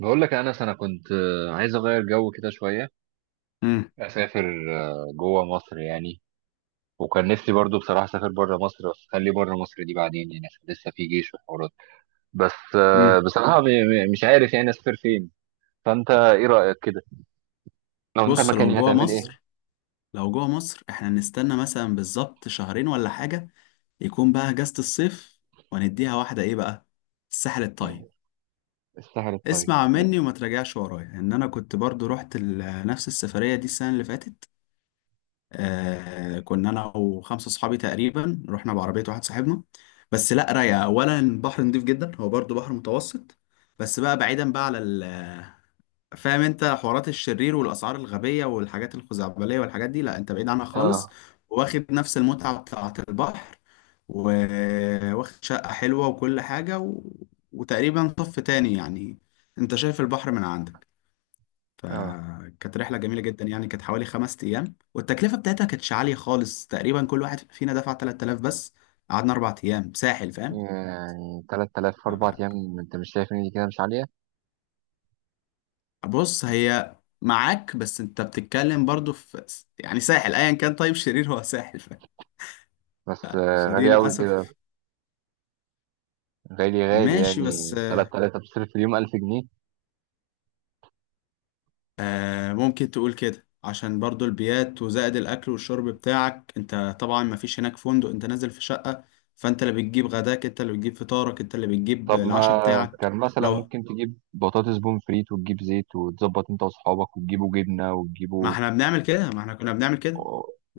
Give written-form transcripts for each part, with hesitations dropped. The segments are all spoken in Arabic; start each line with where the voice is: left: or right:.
right: بقول لك يا انس، انا كنت عايز اغير جو كده شويه.
left: امم
right: اسافر جوه مصر يعني. وكان نفسي برضو بصراحه اسافر بره مصر، بس خلي بره مصر دي بعدين يعني، عشان لسه في جيش وحوارات. بس
left: امم
right: بصراحه مش عارف يعني اسافر فين. فانت ايه رايك كده؟ لو انت
left: بص لو
right: مكاني
left: جوه
right: هتعمل ايه؟
left: مصر، احنا نستنى مثلا بالظبط شهرين ولا حاجة، يكون بقى اجازة الصيف، ونديها واحدة ايه بقى، الساحل الطيب.
right: السهل الطيب
left: اسمع
right: ده.
left: مني وما تراجعش ورايا، ان انا كنت برضو رحت نفس السفرية دي السنة اللي فاتت. آه، كنا انا وخمسة اصحابي تقريبا، رحنا بعربية واحد صاحبنا. بس لا، رايقة، اولا البحر نضيف جدا، هو برضو بحر متوسط، بس بقى بعيدا بقى على... فاهم انت، حوارات الشرير والاسعار الغبيه والحاجات الخزعبليه والحاجات دي، لا، انت بعيد عنها خالص.
right: اه.
left: واخد نفس المتعه بتاعه البحر، وواخد شقه حلوه وكل حاجه، و... وتقريبا طف تاني يعني، انت شايف البحر من عندك.
right: اه.
left: فكانت رحله جميله جدا، يعني كانت حوالي خمس ايام، والتكلفه بتاعتها كانتش عاليه خالص، تقريبا كل واحد فينا دفع 3000 بس. قعدنا اربع ايام ساحل، فاهم؟
right: يعني 3000 4 ايام، انت مش شايف ان دي كده مش عاليه؟
left: بص، هي معاك، بس انت بتتكلم برضو في... يعني ساحل ايا كان، طيب شرير هو ساحل، ف...
right: بس
left: فدي
right: غاليه قوي كده.
left: للاسف،
right: غالي غالي،
left: ماشي، بس
right: يعني 3000 بتصرف في اليوم 1000 جنيه.
left: ممكن تقول كده، عشان برضو البيات وزائد الاكل والشرب بتاعك، انت طبعا ما فيش هناك فندق، انت نازل في شقة، فانت اللي بتجيب غداك، انت اللي بتجيب فطارك، انت اللي بتجيب
right: طب ما
left: العشاء بتاعك.
right: كان مثلا
left: لو
right: ممكن تجيب بطاطس بون فريت وتجيب زيت وتظبط انت واصحابك وتجيبوا جبنه
left: ما
right: وتجيبوا.
left: احنا بنعمل كده ما احنا كنا بنعمل كده،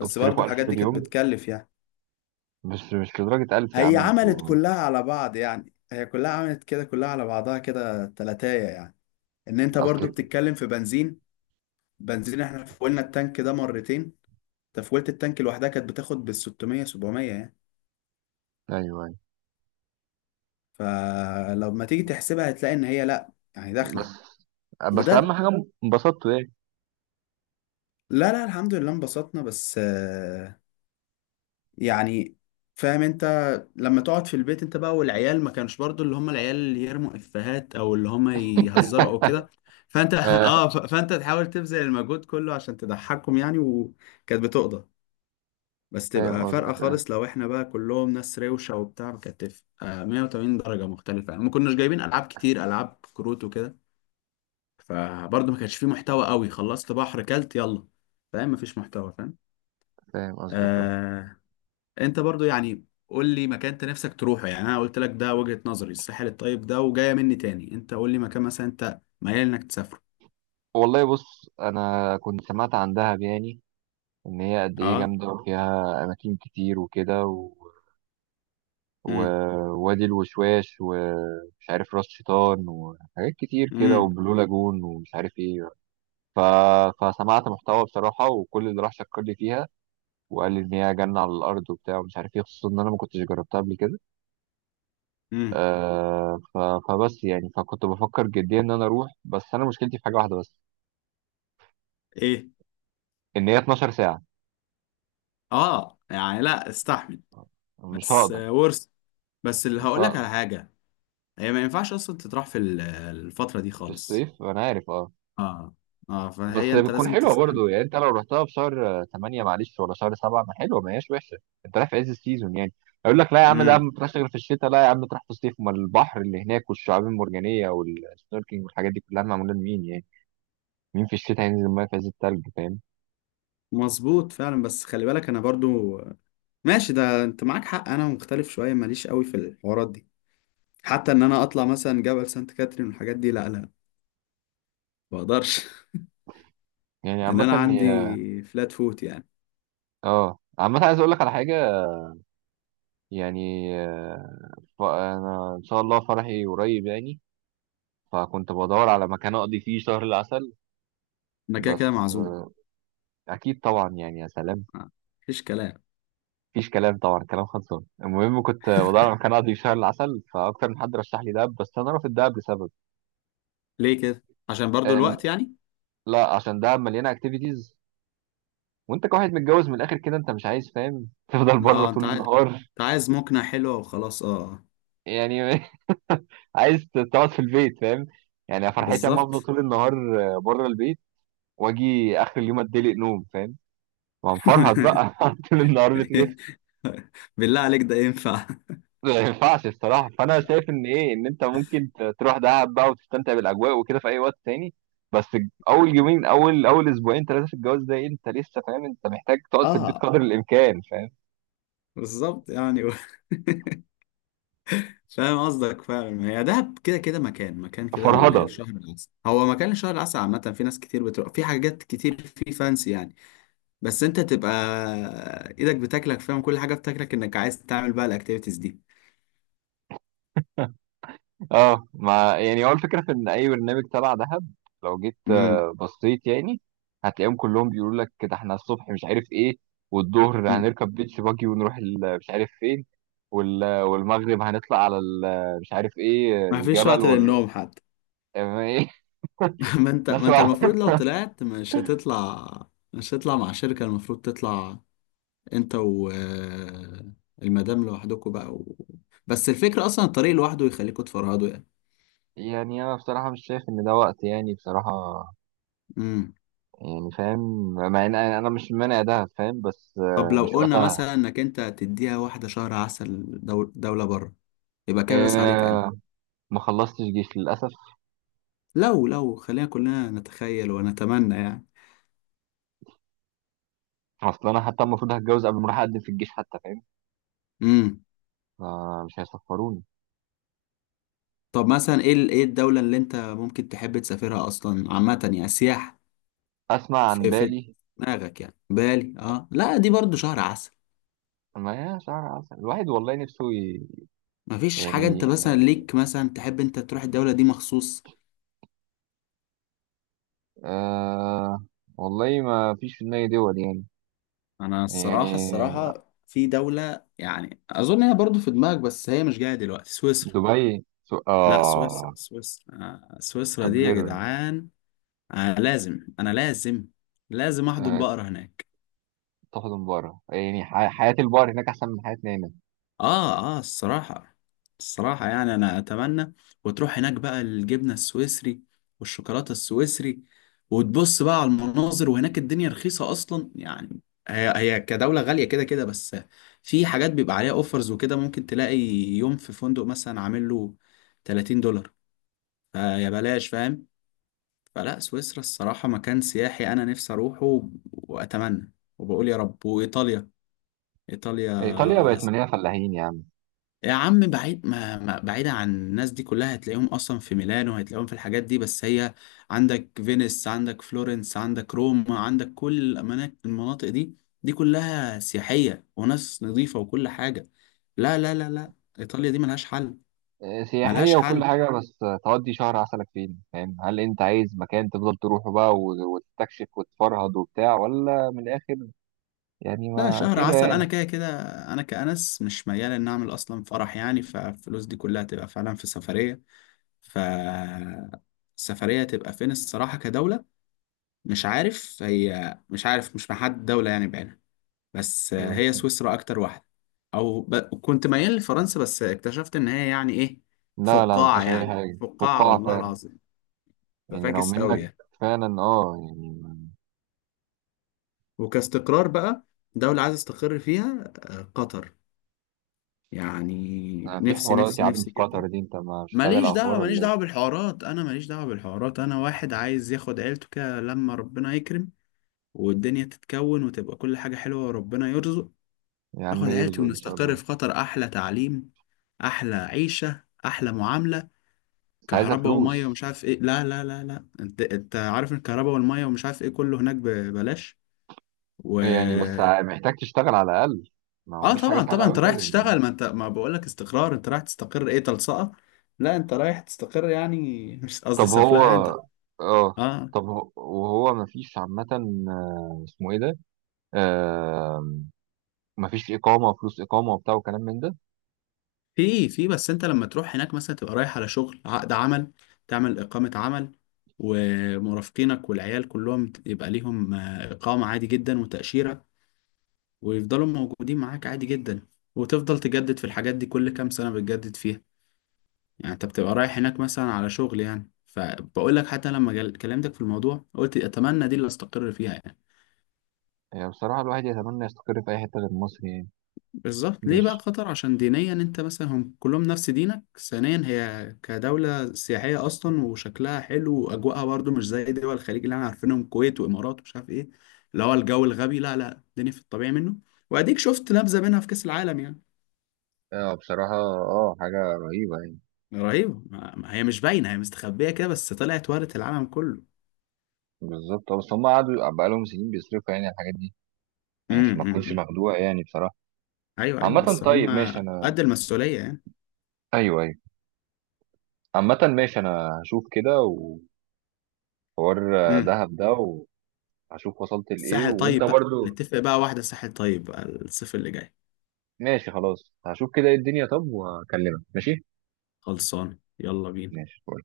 right: طب
left: برضو
right: تصرفوا 1000
left: الحاجات
right: في
left: دي كانت
right: اليوم؟
left: بتكلف يعني.
right: بس مش لدرجه 1000 يا
left: هي
right: عم
left: عملت
right: انتوا.
left: كلها على بعض يعني، هي كلها عملت كده، كلها على بعضها كده تلاتاية يعني، ان انت برضو
right: اصلك.
left: بتتكلم في بنزين. احنا فولنا التانك ده مرتين، تفويلة التانك لوحدها كانت بتاخد بال 600 700 يعني.
right: ايوه، ايوه.
left: فلما تيجي تحسبها هتلاقي ان هي لا، يعني
right: بس
left: داخله،
right: بس اهم
left: وده...
right: حاجه انبسطتوا يعني.
left: لا لا، الحمد لله انبسطنا، بس يعني فاهم انت، لما تقعد في البيت انت بقى والعيال، ما كانش برضو اللي هم العيال اللي يرموا افيهات او اللي هم يهزروا او كده، فانت
right: آه.
left: اه، فانت تحاول تبذل المجهود كله عشان تضحكهم يعني، وكانت بتقضى. بس
right: فاهم
left: تبقى فارقة
right: قصدك آه.
left: خالص، لو احنا بقى كلهم ناس روشة وبتاع كانت تبقى 180 درجة مختلفة يعني، ما كناش جايبين ألعاب كتير، ألعاب كروت وكده. فبرضه ما كانش فيه محتوى قوي، خلصت بحر كلت يلا، فاهم، ما فيش محتوى، فاهم.
right: فاهم قصدك آه.
left: آه... انت برضه يعني، قول لي مكان انت نفسك تروحه، يعني انا قلت لك ده وجهة نظري الساحل الطيب ده، وجاية مني تاني، انت قول لي مكان مثلا انت ميال انك تسافره.
right: والله بص، انا كنت سمعت عن دهب يعني. ان هي قد ايه
left: اه.
right: جامده وفيها اماكن كتير وكده.
left: امم.
right: ووادي الوشواش ومش عارف راس شيطان وحاجات كتير كده
left: امم.
right: وبلو لاجون ومش عارف ايه. ف... فسمعت محتوى بصراحة، وكل اللي راح شكر لي فيها. وقال لي ان هي جنة على الارض وبتاع ومش عارف ايه، خصوصا ان انا ما كنتش جربتها قبل كده.
left: امم.
right: آه ف... فبس يعني فكنت بفكر جديا ان انا اروح، بس انا مشكلتي في حاجة واحدة بس.
left: ايه؟
right: ان هي 12 ساعة.
left: اه، يعني لا استحمل.
right: مش
left: بس
right: هقدر.
left: ورث، بس اللي
right: مش
left: هقول لك
right: هقدر.
left: على حاجة، هي ما ينفعش اصلا تطرح في الفترة دي
right: في
left: خالص.
right: الصيف انا عارف اه.
left: اه اه،
right: بس
left: فهي انت
right: بتكون
left: لازم
right: حلوه
left: تستنى.
right: برضو يعني، انت لو رحتها في شهر 8 معلش، ولا شهر 7 ما حلوه ما هياش وحشه. انت رايح في عز السيزون يعني. اقول لك لا يا عم ده
left: امم،
right: ما تروحش غير في الشتاء، لا يا عم تروح في الصيف، ما البحر اللي هناك والشعاب المرجانيه والسنوركينج والحاجات دي كلها معموله لمين يعني؟ مين في الشتاء هينزل الميه في عز التلج فاهم؟
left: مظبوط فعلا، بس خلي بالك انا برضو، ماشي ده انت معاك حق، انا مختلف شوية، ماليش قوي في الحوارات دي، حتى ان انا اطلع مثلا جبل سانت كاترين والحاجات دي، لا لا، ما اقدرش
right: يعني
left: ان
right: عامه
left: انا عندي فلات فوت يعني.
right: عامه عايز اقول لك على حاجه. يعني انا ان شاء الله فرحي قريب يعني. فكنت بدور على مكان اقضي فيه شهر العسل.
left: انا كده
right: بس
left: كده معزوم،
right: اكيد طبعا يعني يا سلام.
left: آه، مفيش كلام.
right: مفيش كلام طبعا، كلام خلصان. المهم كنت بدور على مكان اقضي شهر العسل، فاكتر من حد رشح لي دهب، بس انا رافض دهب لسبب.
left: ليه كده؟ عشان برضو
right: إن
left: الوقت يعني.
right: لا، عشان دهب مليانه اكتيفيتيز، وانت كواحد متجوز من الاخر كده انت مش عايز فاهم تفضل بره
left: اه،
right: طول النهار.
left: انت عايز مقنع حلوة وخلاص، اه.
right: يعني عايز تقعد في البيت فاهم. يعني أنا فرحتي اما افضل
left: بالظبط.
right: طول النهار بره البيت، واجي اخر اليوم اتدلق نوم فاهم. وهنفرهد بقى طول النهار بتنام.
left: بالله عليك، ده ينفع؟
right: ما ينفعش الصراحة. فأنا شايف إن إيه إن أنت ممكن تروح دهب بقى وتستمتع بالأجواء وكده في أي وقت تاني. بس أول يومين، أول أسبوعين ثلاثة في الجواز ده، إيه، أنت لسه فاهم أنت محتاج تقعد في البيت
left: اه،
right: قدر الإمكان فاهم.
left: بالظبط يعني، و... فاهم قصدك فعلا، هي دهب كده كده مكان كده
right: فرهضة.
left: الشهر العسل، هو مكان الشهر العسل عامة، في ناس كتير بتروح في حاجات كتير في فانسي يعني. بس انت تبقى ايدك بتاكلك فاهم، كل حاجة بتاكلك انك عايز تعمل بقى الاكتيفيتيز دي.
right: أه، ما يعني هو الفكرة في إن أي برنامج تبع دهب لو جيت
left: امم.
right: بصيت يعني، هتلاقيهم كلهم بيقولوا لك كده إحنا الصبح مش عارف إيه، والظهر
left: أمم.
right: هنركب بيتش باجي ونروح مش عارف فين، والمغرب هنطلع على مش عارف إيه
left: ما فيش
right: الجبل
left: وقت
right: وال.
left: للنوم حتى. ما انت
right: بس
left: ما انت
right: هو-
left: المفروض لو طلعت مش هتطلع، مش هتطلع مع شركة المفروض تطلع، انت و المدام لوحدكم بقى، و... بس الفكرة اصلا الطريق لوحده يخليكم تفرهدوا يعني.
right: يعني انا بصراحه مش شايف ان ده وقت يعني بصراحه.
left: امم.
right: يعني فاهم، مع ان أنا مش مانع ده فاهم، بس
left: طب لو
right: مش
left: قلنا
right: وقتها.
left: مثلا انك انت تديها واحدة شهر عسل، دولة بره، يبقى كابس عليك انا.
right: آه، ما خلصتش جيش للاسف.
left: لو خلينا كلنا نتخيل ونتمنى يعني.
right: اصل انا حتى المفروض هتجوز قبل ما اروح اقدم في الجيش حتى فاهم.
left: امم.
right: فمش هيسفروني.
left: طب مثلا، ايه الدولة اللي انت ممكن تحب تسافرها اصلا، عامة يعني سياحة؟
right: اسمع عن
left: في
right: بالي.
left: دماغك يعني بالي؟ اه لا، دي برضو شهر عسل.
right: ما هي شهر عسل الواحد والله نفسه
left: مفيش حاجة، انت
right: يعني
left: مثلا ليك مثلا تحب انت تروح الدولة دي مخصوص؟
right: آه... والله ما فيش في دماغي دول يعني.
left: انا الصراحه،
right: يعني
left: في دوله يعني اظن هي برضو في دماغك، بس هي مش جايه دلوقتي، سويسرا.
right: دبي
left: لا،
right: اه.
left: سويسرا، سويسرا
right: توب
left: دي يا
right: ليرن.
left: جدعان! آه، لازم انا لازم، لازم احضن بقرة هناك.
right: تاخد من بره، يعني حياة البار هناك أحسن من حياتنا هنا.
left: اه اه، الصراحة، يعني انا اتمنى. وتروح هناك بقى، الجبنة السويسري والشوكولاتة السويسري، وتبص بقى على المناظر، وهناك الدنيا رخيصة اصلا يعني. هي كدولة غالية كده كده بس، في حاجات بيبقى عليها اوفرز وكده، ممكن تلاقي يوم في فندق مثلا عامل له 30 دولار، فيا بلاش فاهم. فلا، سويسرا الصراحة مكان سياحي انا نفسي اروحه، واتمنى، وبقول يا رب. وايطاليا، ايطاليا.
right: إيطاليا بقت مليانة فلاحين يعني.
left: يا عم بعيد، بعيدة عن الناس دي كلها، هتلاقيهم أصلا في ميلانو، هتلاقيهم في الحاجات دي، بس هي عندك فينيس، عندك فلورنس، عندك روما، عندك كل الأماكن المناطق دي، دي كلها سياحية وناس نظيفة وكل حاجة. لا لا لا لا، إيطاليا دي ملهاش حل. ملهاش
right: سياحية وكل
left: حل.
right: حاجة، بس تقضي شهر عسلك فين فاهم؟ هل أنت عايز مكان تفضل تروحه بقى وتستكشف وتفرهد وبتاع، ولا من الآخر يعني
left: لا،
right: ما
left: شهر
right: كده
left: عسل أنا
right: يعني؟
left: كده كده، أنا كأنس مش ميال إن أعمل أصلا فرح يعني، فالفلوس دي كلها تبقى فعلا في سفرية. ف السفرية تبقى فين الصراحة كدولة؟ مش عارف، مش محدد دولة يعني بعينها، بس
right: مم.
left: هي سويسرا أكتر واحدة، أو ب... كنت ميال لفرنسا، بس اكتشفت إن هي يعني إيه،
right: لا، لا ما
left: فقاعة،
right: فيهاش أي
left: يعني
right: حاجة،
left: فقاعة
right: فقاعة
left: والله
right: فعلا.
left: العظيم،
right: يعني لو
left: ففاكس أوي
right: منك
left: يعني.
right: فعلا اه يعني.
left: وكاستقرار بقى، دولة عايز استقر فيها قطر، يعني
right: في
left: نفسي
right: حوارات
left: نفسي
right: يا عم
left: نفسي
right: في
left: جدا.
right: قطر دي، أنت مش متابع
left: ماليش دعوة،
right: الأخبار ولا إيه؟
left: ماليش دعوة بالحوارات، أنا واحد عايز ياخد عيلته كده لما ربنا يكرم، والدنيا تتكون وتبقى كل حاجة حلوة، وربنا يرزق.
right: يا عم
left: اخد
right: يرزق
left: عيلتي
right: إن شاء
left: ونستقر
right: الله.
left: في قطر، احلى تعليم، احلى عيشه، احلى معامله.
right: بس عايزة
left: كهرباء وميه
right: فلوس.
left: ومش عارف ايه، لا لا لا لا، انت عارف إن الكهرباء والميه ومش عارف ايه كله هناك ببلاش، و...
right: يعني بس محتاج تشتغل على الأقل. ما هو
left: اه
right: مفيش حاجة
left: طبعا
right: سهلة
left: طبعا،
right: أوي اه
left: انت
right: كده
left: رايح
right: يعني.
left: تشتغل، ما انت ما بقول لك استقرار، انت رايح تستقر ايه تلصقه. لا، انت رايح تستقر يعني، مش قصدي
right: طب هو.
left: سفلقه يعني انت.
right: اه.
left: اه.
right: وهو مفيش عامة اسمه ايه ده. آه مفيش إقامة فلوس، إقامة وبتاع وكلام من ده.
left: في، بس انت لما تروح هناك مثلا تبقى رايح على شغل، عقد عمل، تعمل إقامة عمل، ومرافقينك والعيال كلهم يبقى ليهم إقامة عادي جدا وتأشيرة، ويفضلوا موجودين معاك عادي جدا، وتفضل تجدد في الحاجات دي كل كام سنة بتجدد فيها. يعني انت بتبقى رايح هناك مثلا على شغل يعني، فبقول لك حتى لما كلمتك في الموضوع قلت أتمنى دي اللي استقر فيها يعني.
right: يعني بصراحة الواحد يتمنى يستقر في أي حتة غير مصر يعني.
left: بالظبط، ليه بقى
right: مش،
left: قطر؟ عشان دينيا انت مثلا هم كلهم نفس دينك، ثانيا هي كدولة سياحية اصلا وشكلها حلو، واجواءها برضو مش زي دول الخليج اللي احنا عارفينهم، الكويت وامارات ومش عارف ايه، اللي هو الجو الغبي، لا لا، الدنيا في الطبيعي منه. واديك شفت نبذة منها في كأس العالم يعني.
right: اه بصراحة اه حاجة رهيبة يعني.
left: رهيبة، ما ما هي مش باينة، هي مستخبية كده، بس طلعت ورث العالم كله.
right: بالظبط بس هم قعدوا بقالهم سنين بيصرفوا يعني على الحاجات دي. يعني
left: امم.
right: عشان ما تكونش
left: امم.
right: مخدوع يعني بصراحة.
left: ايوه ايوه،
right: عامة
left: بس هم
right: طيب ماشي أنا.
left: قد المسؤولية يعني.
right: أيوه، أيوه. عامة ماشي، أنا هشوف كده. وحوار
left: امم.
right: دهب ده هشوف وصلت لايه،
left: الساحل
right: وانت
left: طيب
right: تمام
left: بقى،
right: برضو.
left: نتفق بقى واحدة، ساحل طيب بقى، الصيف اللي جاي.
right: ماشي، خلاص هشوف كده ايه الدنيا، طب وهكلمك ماشي.
left: خلصان، يلا بينا.
right: ماشي.